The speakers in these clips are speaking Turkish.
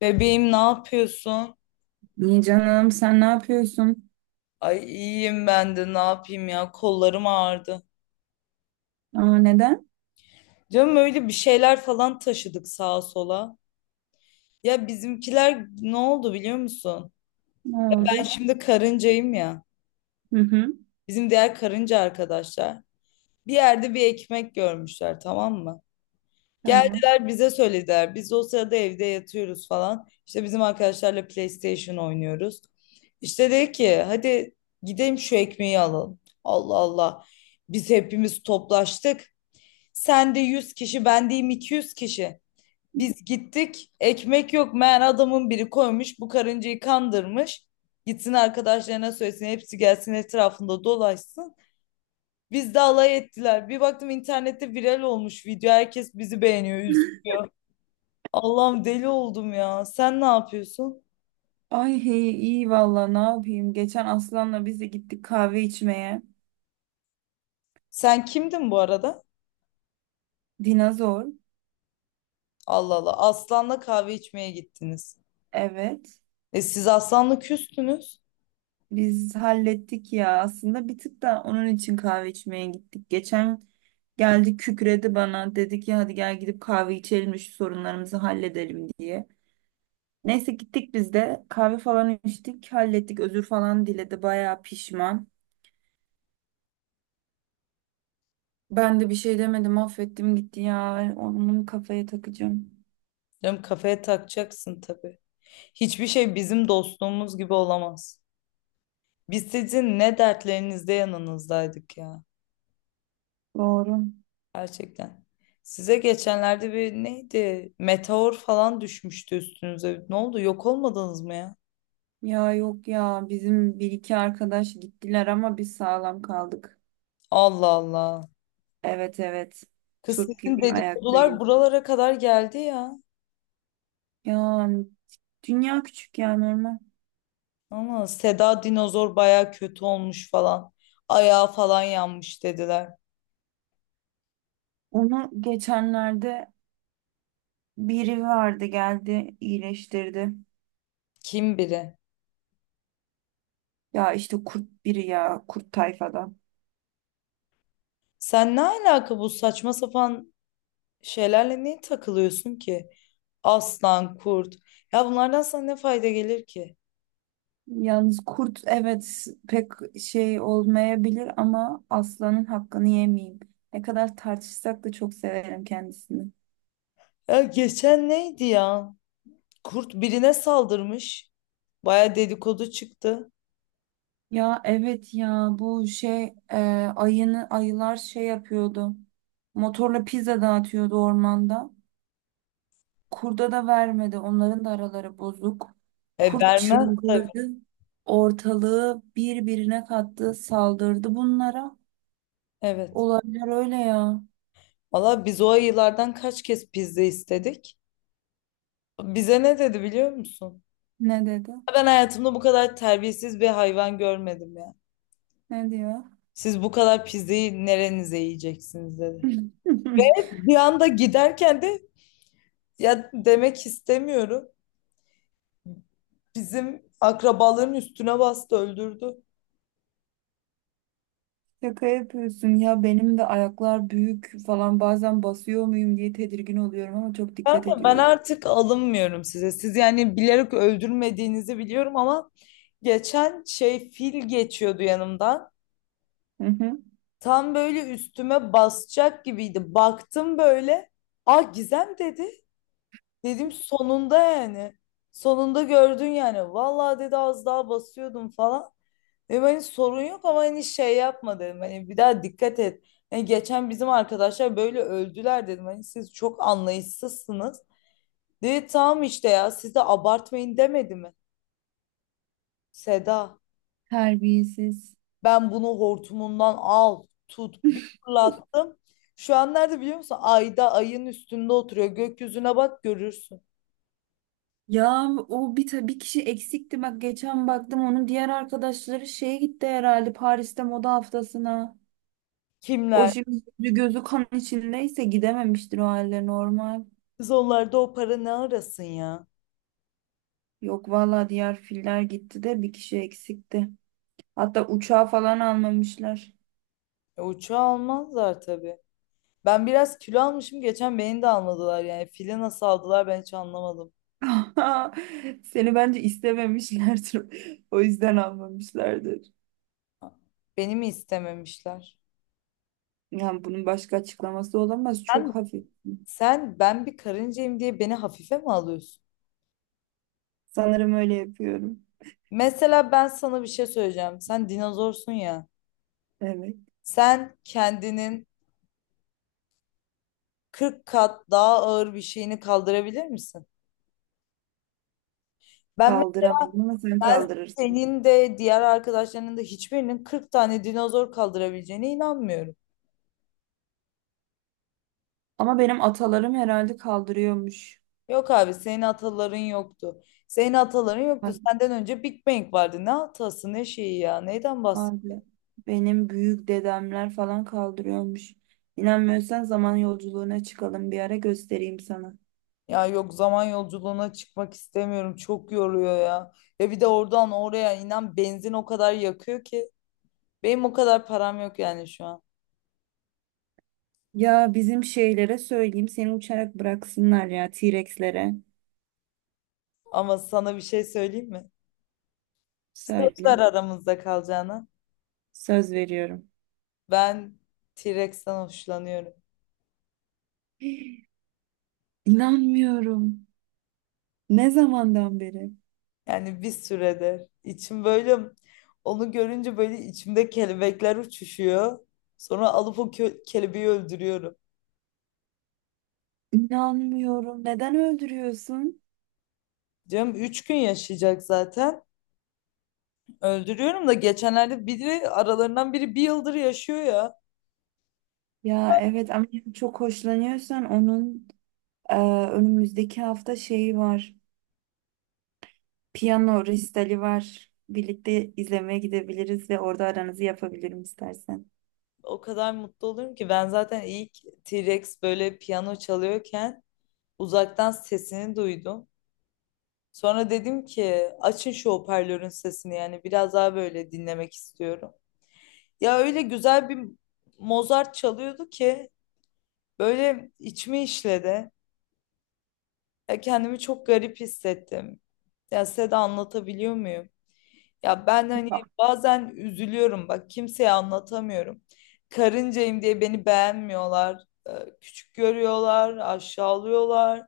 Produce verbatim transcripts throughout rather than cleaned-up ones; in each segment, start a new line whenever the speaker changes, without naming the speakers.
Bebeğim, ne yapıyorsun?
İyi canım, sen ne yapıyorsun?
Ay iyiyim, ben de ne yapayım ya, kollarım ağrıdı.
Aa, neden?
Canım öyle bir şeyler falan taşıdık sağa sola. Ya bizimkiler ne oldu biliyor musun?
Ne
Ben
oldu?
şimdi karıncayım ya.
Hı hı.
Bizim diğer karınca arkadaşlar bir yerde bir ekmek görmüşler, tamam mı?
Tamam.
Geldiler bize söylediler. Biz o sırada evde yatıyoruz falan. İşte bizim arkadaşlarla PlayStation oynuyoruz. İşte dedi ki hadi gidelim şu ekmeği alalım. Allah Allah. Biz hepimiz toplaştık. Sen de yüz kişi, ben deyim iki yüz kişi. Biz gittik. Ekmek yok. Meğer adamın biri koymuş. Bu karıncayı kandırmış. Gitsin arkadaşlarına söylesin. Hepsi gelsin etrafında dolaşsın. Biz de alay ettiler. Bir baktım internette viral olmuş video. Herkes bizi beğeniyor, üzülüyor. Allah'ım deli oldum ya. Sen ne yapıyorsun?
Ay hey, iyi valla ne yapayım? Geçen Aslan'la biz de gittik kahve içmeye.
Sen kimdin bu arada?
Dinozor.
Allah Allah. Aslan'la kahve içmeye gittiniz.
Evet.
E siz Aslan'la küstünüz.
Biz hallettik ya. Aslında bir tık da onun için kahve içmeye gittik. Geçen geldi kükredi bana. Dedi ki hadi gel gidip kahve içelim de şu sorunlarımızı halledelim diye. Neyse gittik biz de kahve falan içtik, hallettik, özür falan diledi, bayağı pişman. Ben de bir şey demedim, affettim gitti ya. Onun kafaya takacağım.
Canım kafaya takacaksın tabii. Hiçbir şey bizim dostluğumuz gibi olamaz. Biz sizin ne dertlerinizde yanınızdaydık ya.
Doğru.
Gerçekten. Size geçenlerde bir neydi? Meteor falan düşmüştü üstünüze. Ne oldu? Yok olmadınız mı ya?
Ya yok ya, bizim bir iki arkadaş gittiler ama biz sağlam kaldık.
Allah Allah.
Evet evet.
Kız
Turp
sizin
gibi
dedikodular
ayaktayız.
buralara kadar geldi ya.
Ya dünya küçük ya, normal.
Ama Seda dinozor baya kötü olmuş falan. Ayağı falan yanmış dediler.
Onu geçenlerde biri vardı, geldi iyileştirdi.
Kim biri?
Ya işte kurt biri, ya kurt tayfadan.
Sen ne alaka bu saçma sapan şeylerle niye takılıyorsun ki? Aslan, kurt. Ya bunlardan sana ne fayda gelir ki?
Yalnız kurt evet pek şey olmayabilir ama aslanın hakkını yemeyeyim. Ne kadar tartışsak da çok severim kendisini.
Ya geçen neydi ya? Kurt birine saldırmış. Baya dedikodu çıktı.
Ya evet ya, bu şey e, ayını ayılar şey yapıyordu. Motorla pizza dağıtıyordu ormanda. Kurda da vermedi. Onların da araları bozuk.
E
Kurt
vermez.
çıldırdı. Ortalığı birbirine kattı, saldırdı bunlara.
Evet.
Olaylar öyle ya.
Valla biz o ayılardan kaç kez pizza istedik? Bize ne dedi biliyor musun?
Ne dedi?
Ben hayatımda bu kadar terbiyesiz bir hayvan görmedim ya.
Ne diyor?
Siz bu kadar pizzayı nerenize yiyeceksiniz dedi. Bir anda giderken de ya demek istemiyorum. Bizim akrabaların üstüne bastı öldürdü.
Şaka yapıyorsun ya, benim de ayaklar büyük falan, bazen basıyor muyum diye tedirgin oluyorum ama çok dikkat
Kanka ben
ediyorum.
artık alınmıyorum size. Siz yani bilerek öldürmediğinizi biliyorum ama geçen şey fil geçiyordu yanımdan.
Hı hı.
Tam böyle üstüme basacak gibiydi. Baktım böyle. Ah Gizem dedi. Dedim sonunda yani. Sonunda gördün yani. Vallahi dedi az daha basıyordum falan. Dedim hani sorun yok ama hani şey yapma dedim. Hani bir daha dikkat et. Hani geçen bizim arkadaşlar böyle öldüler dedim. Hani siz çok anlayışsızsınız. Dedi tamam işte, ya siz de abartmayın demedi mi? Seda
Terbiyesiz.
ben bunu hortumundan al tut bir fırlattım. Şu an nerede biliyor musun? Ayda, ayın üstünde oturuyor. Gökyüzüne bak görürsün.
Ya o bir ta- bir kişi eksikti, bak geçen baktım onun diğer arkadaşları şeye gitti herhalde, Paris'te moda haftasına. O
Kimler?
şimdi yüzü gözü kan içindeyse gidememiştir, o halde normal.
Kız onlarda o para ne arasın ya?
Yok valla, diğer filler gitti de bir kişi eksikti. Hatta uçağı falan almamışlar.
E, uçağı almazlar tabii. Ben biraz kilo almışım. Geçen beni de almadılar yani. Fili nasıl aldılar ben hiç anlamadım.
Aha, seni bence istememişlerdir. O yüzden almamışlardır.
Beni mi istememişler?
Yani bunun başka açıklaması olamaz. Çok
Sen,
hafif.
sen ben bir karıncayım diye beni hafife mi alıyorsun?
Sanırım öyle yapıyorum.
Mesela ben sana bir şey söyleyeceğim. Sen dinozorsun ya.
Evet.
Sen kendinin kırk kat daha ağır bir şeyini kaldırabilir misin? Ben mesela
Kaldıramıyorum ama sen
ben
kaldırırsın.
senin de diğer arkadaşlarının da hiçbirinin kırk tane dinozor kaldırabileceğine inanmıyorum.
Ama benim atalarım herhalde kaldırıyormuş.
Yok abi senin ataların yoktu. Senin ataların yoktu.
Hani
Senden önce Big Bang vardı. Ne atası ne şeyi ya. Neyden
Var-
bahs?
vardı. Benim büyük dedemler falan kaldırıyormuş. İnanmıyorsan zaman yolculuğuna çıkalım bir ara, göstereyim sana.
Ya yok, zaman yolculuğuna çıkmak istemiyorum. Çok yoruyor ya. Ya bir de oradan oraya inan benzin o kadar yakıyor ki. Benim o kadar param yok yani şu an.
Ya bizim şeylere söyleyeyim, seni uçarak bıraksınlar ya, T-Rex'lere.
Ama sana bir şey söyleyeyim mi? Sözler
Söyle.
aramızda kalacağına.
Söz veriyorum.
Ben T-Rex'ten hoşlanıyorum.
İnanmıyorum. Ne zamandan beri?
Yani bir süredir. İçim böyle onu görünce böyle içimde kelebekler uçuşuyor. Sonra alıp o kö- kelebeği öldürüyorum.
İnanmıyorum. Neden öldürüyorsun?
Canım üç gün yaşayacak zaten. Öldürüyorum da geçenlerde biri aralarından biri bir yıldır yaşıyor ya.
Ya evet ama çok hoşlanıyorsan onun, e, önümüzdeki hafta şeyi var. Piyano resitali var. Birlikte izlemeye gidebiliriz ve orada aranızı yapabilirim istersen.
O kadar mutlu oluyorum ki ben zaten ilk T-Rex böyle piyano çalıyorken uzaktan sesini duydum. Sonra dedim ki açın şu hoparlörün sesini yani biraz daha böyle dinlemek istiyorum. Ya öyle güzel bir Mozart çalıyordu ki böyle içimi işledi. Ya kendimi çok garip hissettim. Ya size de anlatabiliyor muyum? Ya ben hani
Ya,
bazen üzülüyorum bak, kimseye anlatamıyorum. Karıncayım diye beni beğenmiyorlar. Ee, Küçük görüyorlar, aşağılıyorlar.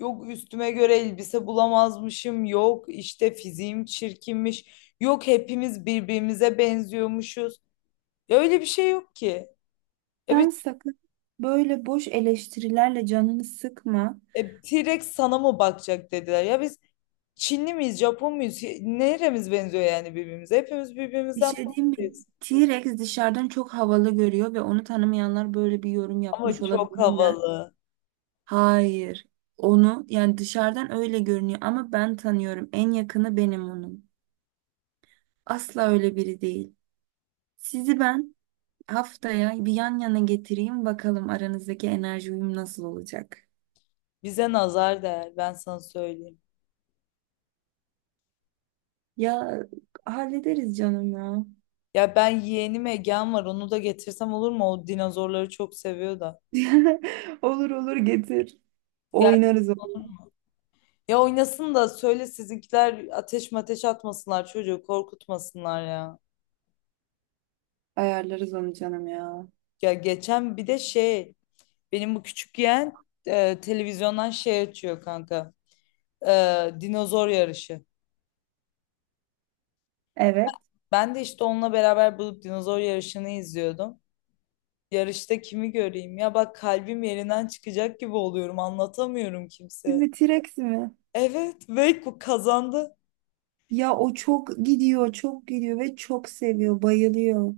Yok üstüme göre elbise bulamazmışım. Yok işte fiziğim çirkinmiş. Yok hepimiz birbirimize benziyormuşuz. Ya öyle bir şey yok ki. Ya biz
sen sakın böyle boş eleştirilerle canını sıkma.
E, T-Rex sana mı bakacak dediler. Ya biz Çinli miyiz, Japon muyuz? Neremiz benziyor yani birbirimize? Hepimiz
Bir
birbirimizden
şey diyeyim mi?
farklıyız.
T-Rex dışarıdan çok havalı görüyor ve onu tanımayanlar böyle bir yorum
Ama
yapmış
çok
olabilirler.
havalı.
Hayır. Onu yani dışarıdan öyle görünüyor ama ben tanıyorum. En yakını benim onun. Asla öyle biri değil. Sizi ben haftaya bir yan yana getireyim, bakalım aranızdaki enerji uyum nasıl olacak.
Bize nazar değer, ben sana söyleyeyim.
Ya hallederiz canım ya.
Ya ben yeğenim Egehan var, onu da getirsem olur mu? O dinozorları çok seviyor da.
Olur olur, getir.
Gel
Oynarız
olur
onu.
mu? Ya oynasın da söyle sizinkiler ateş mateş atmasınlar, çocuğu korkutmasınlar ya.
Ayarlarız onu canım ya.
Ya geçen bir de şey, benim bu küçük yeğen e, televizyondan şey açıyor kanka. Ee, dinozor yarışı.
Evet.
Ben de işte onunla beraber bulup dinozor yarışını izliyordum. Yarışta kimi göreyim? Ya bak kalbim yerinden çıkacak gibi oluyorum. Anlatamıyorum kimseye.
Şimdi T-Rex mi?
Evet ve bu kazandı.
Ya o çok gidiyor, çok gidiyor ve çok seviyor, bayılıyor.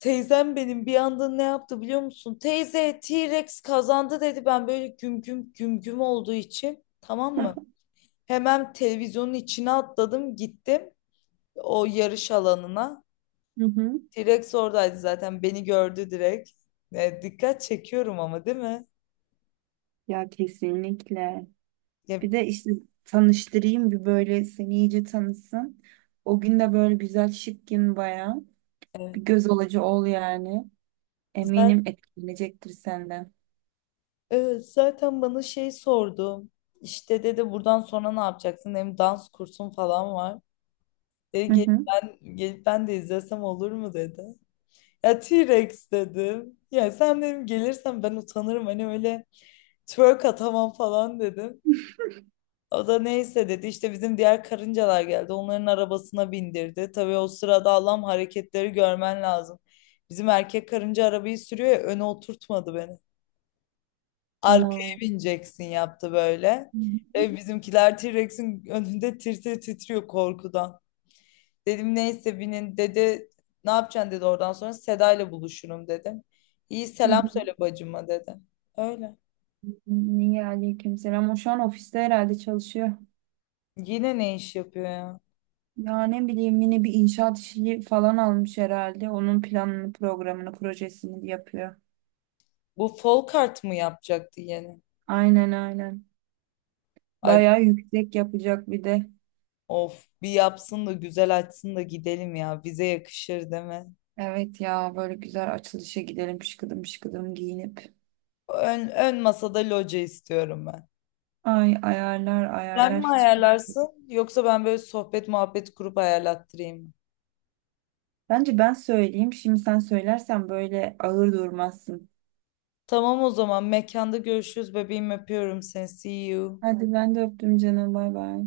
Teyzem benim bir anda ne yaptı biliyor musun? Teyze T-Rex kazandı dedi. Ben böyle güm güm güm güm olduğu için, tamam mı? Hemen televizyonun içine atladım gittim o yarış alanına.
Hı hı.
T-Rex oradaydı zaten beni gördü direkt. E, dikkat çekiyorum ama değil mi?
Ya kesinlikle.
Ya,
Bir de işte tanıştırayım bir, böyle seni iyice tanısın. O gün de böyle güzel şık gün bayağı.
evet.
Bir göz alıcı ol yani.
Zaten,
Eminim etkilenecektir senden.
evet, zaten bana şey sordu. İşte dedi buradan sonra ne yapacaksın? Hem dans kursun falan var. Dedi
Hı
gelip
hı.
ben, gelip ben de izlesem olur mu dedi. Ya T-Rex dedim. Ya sen dedim gelirsen ben utanırım. Hani öyle twerk atamam falan dedim. O da neyse dedi. İşte bizim diğer karıncalar geldi. Onların arabasına bindirdi. Tabii o sırada Allah'ım hareketleri görmen lazım. Bizim erkek karınca arabayı sürüyor ya, öne oturtmadı beni. Arkaya
Aa,
bineceksin yaptı böyle.
hı
Ve
hı.
bizimkiler T-Rex'in önünde tir tir titriyor korkudan. Dedim neyse binin dedi. Ne yapacaksın dedi, oradan sonra Seda ile buluşurum dedim. İyi
Hı hı.
selam söyle bacıma dedi. Öyle.
Niye, aleykümselam. O şu an ofiste herhalde çalışıyor.
Yine ne iş yapıyor ya?
Ya ne bileyim, yine bir inşaat işi falan almış herhalde. Onun planını, programını, projesini yapıyor.
Bu Folkart mı yapacaktı yeni?
Aynen aynen.
Ay
Bayağı yüksek yapacak bir de.
of, bir yapsın da güzel açsın da gidelim ya. Bize yakışır değil mi?
Evet ya, böyle güzel açılışa gidelim şıkıdım şıkıdım giyinip.
Ön, ön masada loca istiyorum ben.
Ay ayarlar
Sen
ayarlar
mi
hiç.
ayarlarsın yoksa ben böyle sohbet muhabbet kurup ayarlattırayım mı?
Bence ben söyleyeyim. Şimdi sen söylersen böyle ağır durmazsın.
Tamam o zaman mekanda görüşürüz bebeğim, öpüyorum seni. See you.
Hadi ben de öptüm canım, bay bay.